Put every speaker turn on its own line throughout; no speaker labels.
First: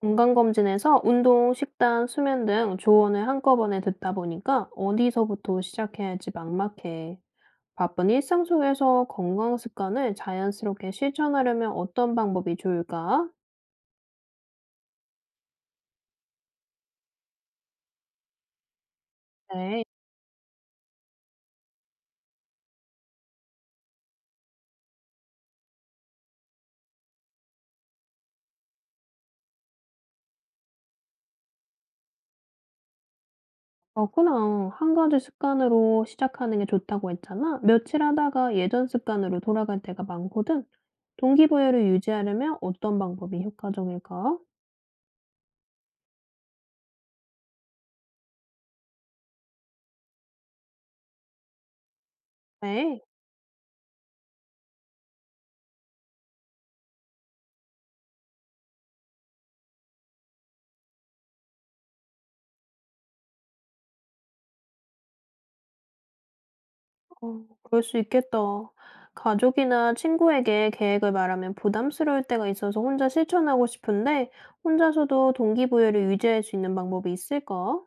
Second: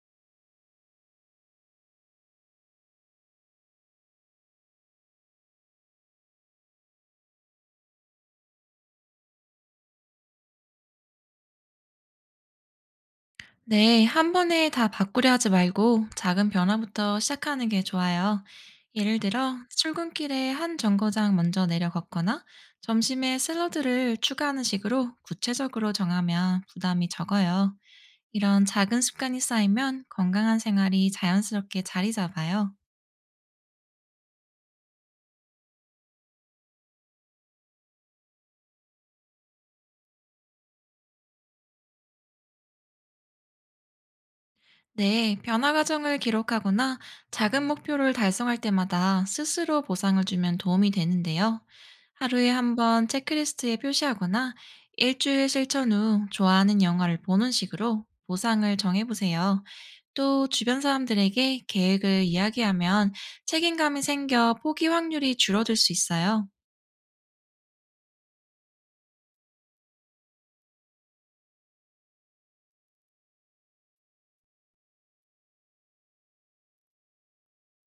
건강검진에서 운동, 식단, 수면 등 조언을 한꺼번에 듣다 보니까 어디서부터 시작해야 할지 막막해. 바쁜 일상 속에서 건강 습관을 자연스럽게 실천하려면 어떤 방법이 좋을까?
네, 한 번에 다 바꾸려 하지 말고 작은 변화부터 시작하는 게 좋아요. 예를 들어,
네,
출근길에 한 정거장 먼저 내려 걷거나 점심에 샐러드를 추가하는 식으로 구체적으로 정하면 부담이 적어요. 이런 작은 습관이 쌓이면 건강한 생활이 자연스럽게 자리 잡아요.
그렇구나. 한 가지 습관으로 시작하는 게 좋다고 했잖아. 며칠 하다가 예전 습관으로 돌아갈 때가 많거든. 동기부여를 유지하려면 어떤 방법이 효과적일까?
네, 변화 과정을 기록하거나 작은 목표를 달성할 때마다 스스로 보상을 주면 도움이 되는데요. 하루에 한
네.
번 체크리스트에 표시하거나 일주일 실천 후 좋아하는 영화를 보는 식으로 보상을 정해보세요. 또 주변 사람들에게 계획을 이야기하면 책임감이 생겨 포기 확률이 줄어들 수 있어요.
어, 그럴 수 있겠다. 가족이나 친구에게 계획을 말하면 부담스러울 때가 있어서 혼자 실천하고 싶은데, 혼자서도 동기부여를 유지할 수 있는 방법이 있을까?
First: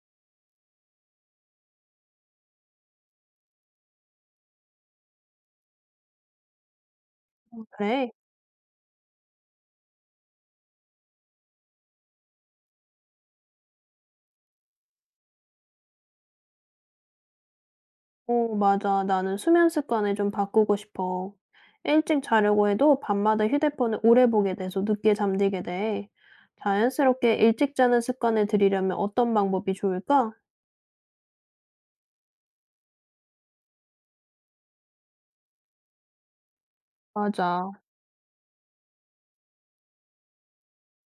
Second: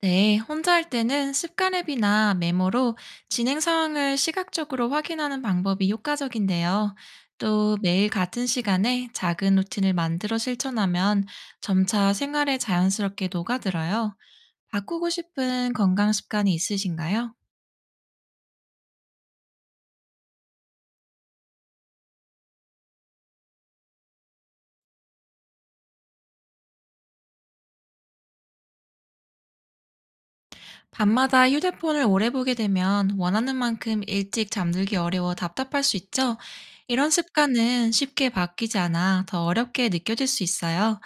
네, 혼자 할 때는 습관앱이나 메모로 진행 상황을 시각적으로 확인하는 방법이 효과적인데요. 또 매일
그래.
같은 시간에 작은 루틴을 만들어 실천하면 점차 생활에 자연스럽게 녹아들어요. 바꾸고 싶은 건강 습관이 있으신가요?
어, 맞아. 나는 수면 습관을 좀 바꾸고 싶어. 일찍 자려고 해도 밤마다 휴대폰을 오래 보게 돼서 늦게 잠들게 돼. 자연스럽게 일찍 자는 습관을 들이려면 어떤 방법이 좋을까?
밤마다 휴대폰을 오래 보게 되면 원하는 만큼 일찍 잠들기 어려워 답답할 수 있죠. 이런
맞아.
습관은 쉽게 바뀌지 않아 더 어렵게 느껴질 수 있어요.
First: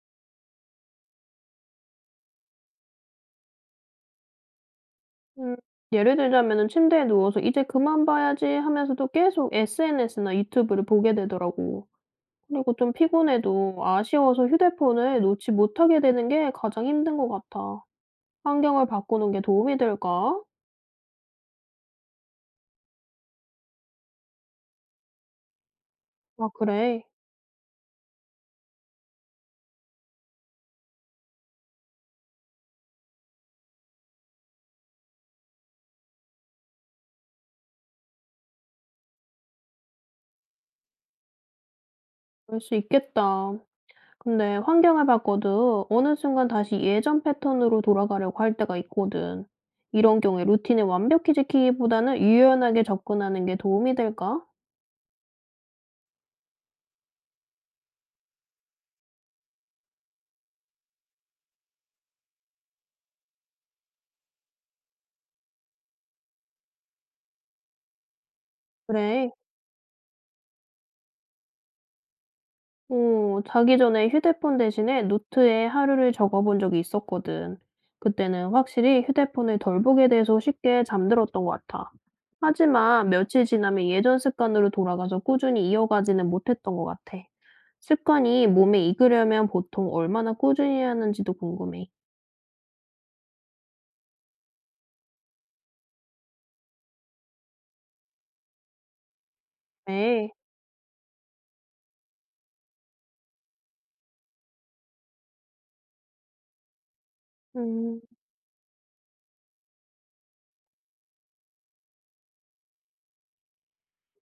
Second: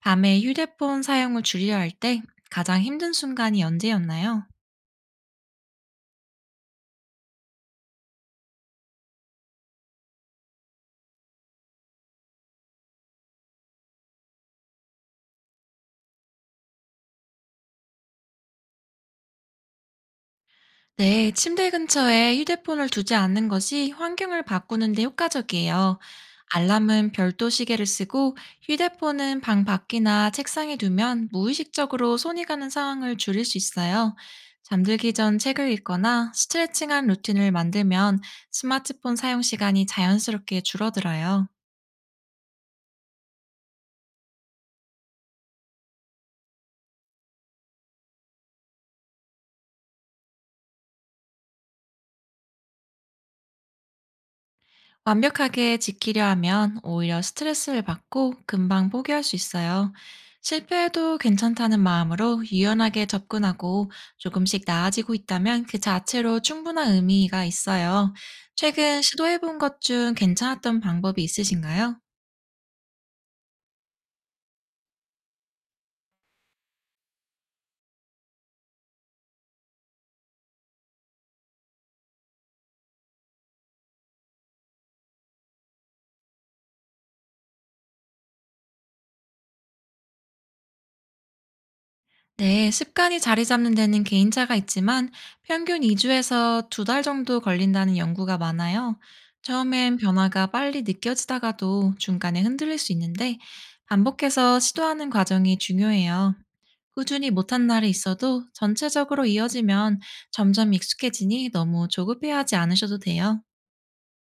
밤에 휴대폰 사용을 줄여야 할 때 가장 힘든 순간이 언제였나요?
음. 예를 들자면은 침대에 누워서 '이제 그만 봐야지.' 하면서도 계속 SNS나 유튜브를 보게 되더라고. 그리고 좀 피곤해도 아쉬워서 휴대폰을 놓지 못하게 되는 게 가장 힘든 것 같아. 환경을 바꾸는 게 도움이 될까?
네, 침대 근처에 휴대폰을 두지 않는 것이 환경을 바꾸는 데 효과적이에요.
아 그래.
알람은 별도 시계를 쓰고 휴대폰은 방 밖이나 책상에 두면 무의식적으로 손이 가는 상황을 줄일 수 있어요. 잠들기 전 책을 읽거나 스트레칭한 루틴을 만들면 스마트폰 사용 시간이 자연스럽게 줄어들어요.
그럴 수 있겠다. 근데 환경을 바꿔도 어느 순간 다시 예전 패턴으로 돌아가려고 할 때가 있거든. 이런 경우에 루틴을 완벽히 지키기보다는 유연하게 접근하는 게 도움이 될까?
완벽하게 지키려 하면 오히려 스트레스를 받고 금방 포기할 수 있어요. 실패해도 괜찮다는 마음으로 유연하게 접근하고 조금씩 나아지고 있다면 그 자체로 충분한 의미가 있어요. 최근
그래.
시도해본 것 중 괜찮았던 방법이 있으신가요?
어 자기 전에 휴대폰 대신에 노트에 하루를 적어 본 적이 있었거든. 그때는 확실히 휴대폰을 덜 보게 돼서 쉽게 잠들었던 것 같아. 하지만 며칠 지나면 예전 습관으로 돌아가서 꾸준히 이어가지는 못했던 것 같아. 습관이 몸에 익으려면 보통 얼마나 꾸준히 해야 하는지도 궁금해.
네, 습관이 자리 잡는 데는 개인차가 있지만 평균 2주에서 두 달 정도 걸린다는 연구가 많아요. 처음엔
네.
변화가 빨리 느껴지다가도 중간에 흔들릴 수 있는데 반복해서 시도하는 과정이 중요해요. 꾸준히 못한 날이
음,
있어도 전체적으로 이어지면 점점 익숙해지니 너무 조급해하지 않으셔도 돼요.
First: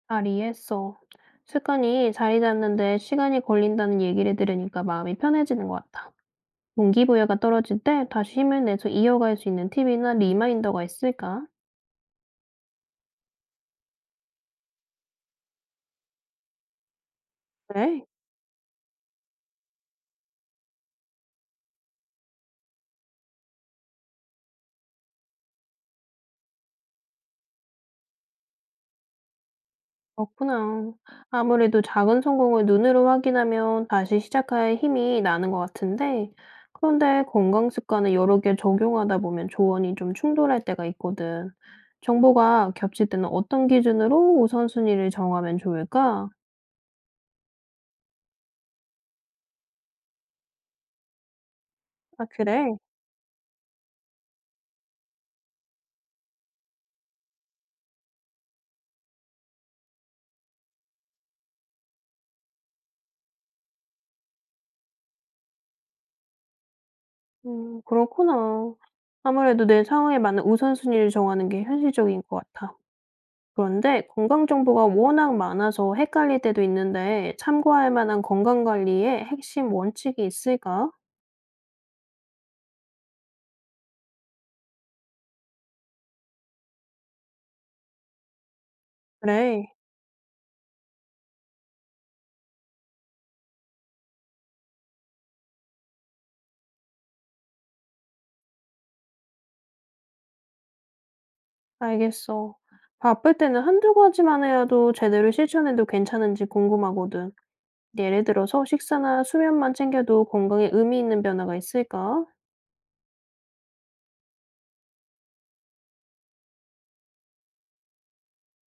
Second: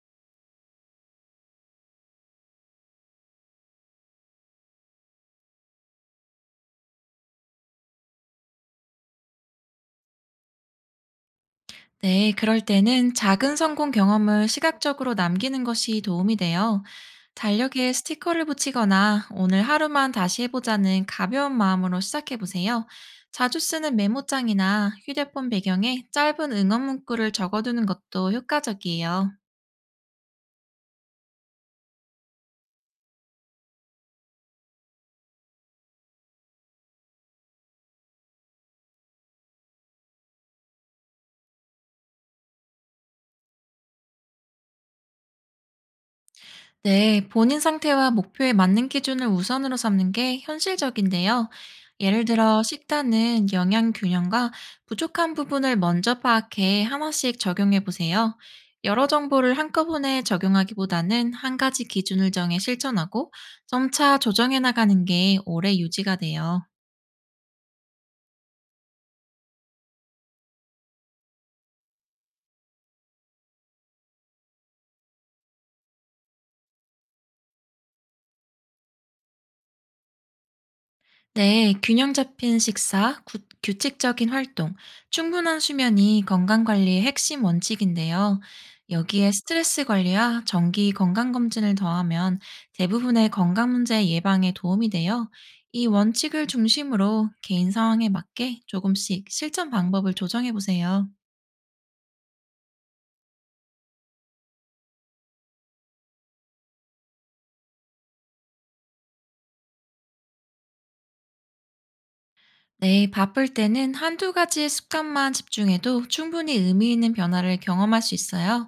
잘 이해했어. 습관이 자리 잡는데 시간이 걸린다는 얘기를 들으니까 마음이 편해지는 것 같아. 동기부여가 떨어질 때 다시 힘을 내서 이어갈 수 있는 팁이나 리마인더가 있을까?
네, 그럴 때는 작은 성공 경험을 시각적으로 남기는 것이 도움이 돼요. 달력에
그래?
스티커를 붙이거나 오늘 하루만 다시 해보자는 가벼운 마음으로 시작해보세요. 자주 쓰는 메모장이나 휴대폰 배경에 짧은 응원 문구를 적어두는 것도 효과적이에요.
그렇구나. 아무래도 작은 성공을 눈으로 확인하면 다시 시작할 힘이 나는 것 같은데, 그런데 건강 습관을 여러 개 적용하다 보면 조언이 좀 충돌할 때가 있거든. 정보가 겹칠 때는 어떤 기준으로 우선순위를 정하면 좋을까?
네, 본인 상태와 목표에 맞는 기준을 우선으로 삼는 게 현실적인데요. 예를
아,
들어
그래?
식단은 영양 균형과 부족한 부분을 먼저 파악해 하나씩 적용해 보세요. 여러 정보를 한꺼번에 적용하기보다는 한 가지 기준을 정해 실천하고 점차 조정해 나가는 게 오래 유지가 돼요.
그렇구나. 아무래도 내 상황에 맞는 우선순위를 정하는 게 현실적인 것 같아. 그런데 건강 정보가 워낙 많아서 헷갈릴 때도 있는데 참고할 만한 건강관리의 핵심 원칙이 있을까?
네, 균형 잡힌 식사, 규칙적인 활동, 충분한 수면이 건강 관리의 핵심 원칙인데요. 여기에
그래,
스트레스 관리와 정기 건강 검진을 더하면 대부분의 건강 문제 예방에 도움이 되어 이 원칙을 중심으로 개인 상황에 맞게 조금씩 실천 방법을 조정해 보세요.
알겠어. 바쁠 때는 한두 가지만 해도 제대로 실천해도 괜찮은지 궁금하거든. 예를 들어서 식사나 수면만 챙겨도 건강에 의미 있는 변화가 있을까?
네, 바쁠 때는 한두 가지의 습관만 집중해도 충분히 의미 있는 변화를 경험할 수 있어요.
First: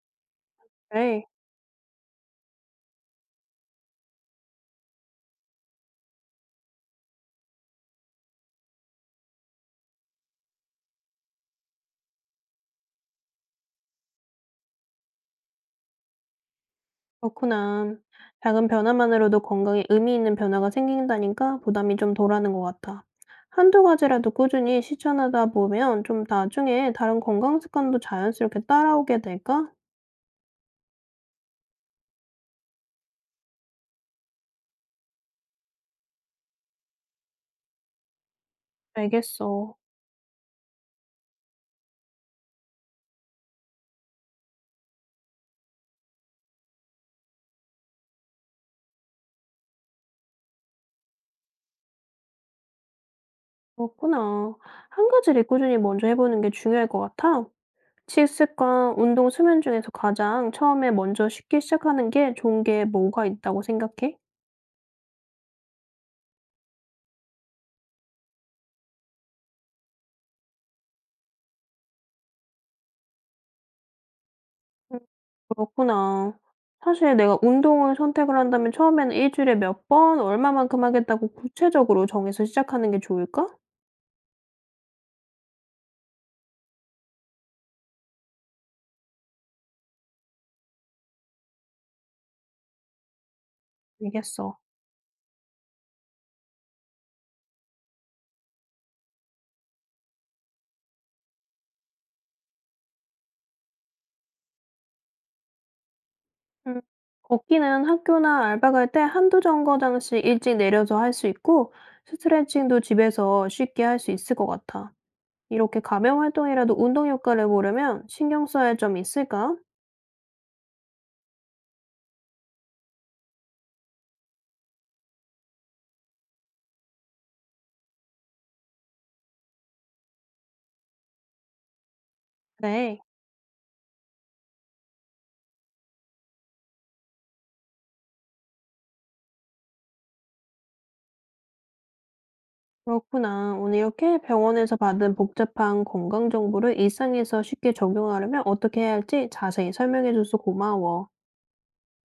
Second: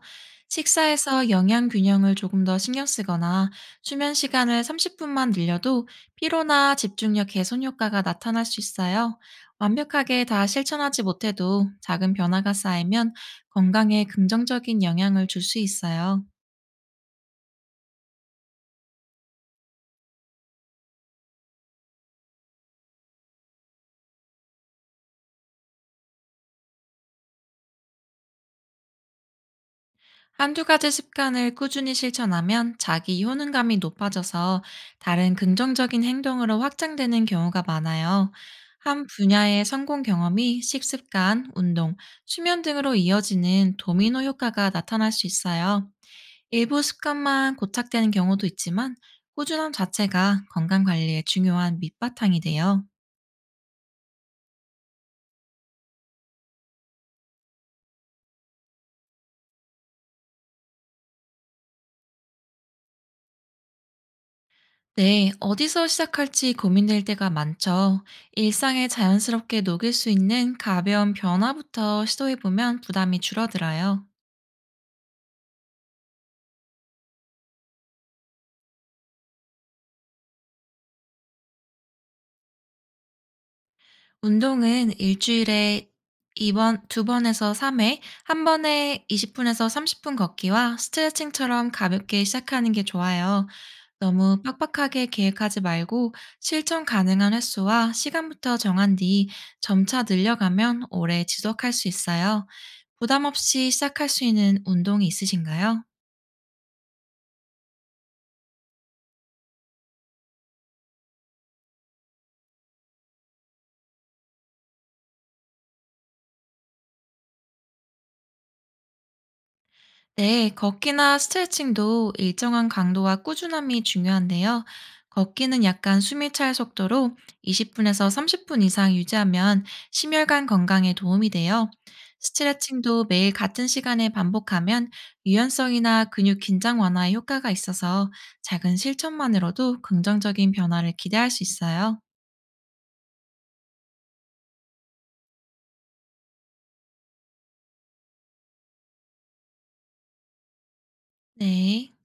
그래.
식사에서 영양 균형을 조금 더 신경 쓰거나 수면 시간을 30분만 늘려도 피로나 집중력 개선 효과가 나타날 수 있어요. 완벽하게 다 실천하지 못해도 작은 변화가 쌓이면 건강에 긍정적인 영향을 줄 수 있어요.
그렇구나. 작은 변화만으로도 건강에 의미 있는 변화가 생긴다니까 부담이 좀 덜하는 것 같아. 한두 가지라도 꾸준히 실천하다 보면 좀 나중에 다른 건강 습관도 자연스럽게 따라오게 될까?
한두 가지 습관을 꾸준히 실천하면 자기 효능감이 높아져서 다른 긍정적인 행동으로 확장되는 경우가 많아요. 한 분야의
알겠어.
성공 경험이 식습관, 운동, 수면 등으로 이어지는 도미노 효과가 나타날 수 있어요. 일부 습관만 고착되는 경우도 있지만 꾸준함 자체가 건강 관리에 중요한 밑바탕이 돼요.
그렇구나. 한 가지를 꾸준히 먼저 해보는 게 중요할 것 같아. 식습관, 운동, 수면 중에서 가장 처음에 먼저 쉽게 시작하는 게 좋은 게 뭐가 있다고 생각해?
네, 어디서 시작할지 고민될 때가 많죠. 일상에 자연스럽게 녹일 수 있는 가벼운 변화부터 시도해보면 부담이 줄어들어요.
그렇구나. 사실 내가 운동을 선택을 한다면 처음에는 일 주일에 몇 번 얼마만큼 하겠다고 구체적으로 정해서 시작하는 게 좋을까?
운동은 일주일에 2번, 2번에서 3회, 한 번에 20분에서 30분 걷기와 스트레칭처럼 가볍게 시작하는 게 좋아요. 너무
알겠어.
빡빡하게 계획하지 말고 실천 가능한 횟수와 시간부터 정한 뒤 점차 늘려가면 오래 지속할 수 있어요. 부담 없이 시작할 수 있는 운동이 있으신가요?
음. 걷기는 학교나 알바 갈 때 한두 정거장씩 일찍 내려서 할 수 있고 스트레칭도 집에서 쉽게 할 수 있을 것 같아. 이렇게 가벼운 활동이라도 운동 효과를 보려면 신경 써야 할 점이 있을까?
네, 걷기나 스트레칭도 일정한 강도와 꾸준함이 중요한데요. 걷기는 약간 숨이 찰 속도로 20분에서 30분 이상 유지하면 심혈관 건강에 도움이 돼요.
그래.
스트레칭도 매일 같은 시간에 반복하면 유연성이나 근육 긴장 완화에 효과가 있어서 작은 실천만으로도 긍정적인 변화를 기대할 수 있어요.
그렇구나. 오늘 이렇게 병원에서 받은 복잡한 건강 정보를 일상에서 쉽게 적용하려면 어떻게 해야 할지 자세히 설명해줘서 고마워.
네.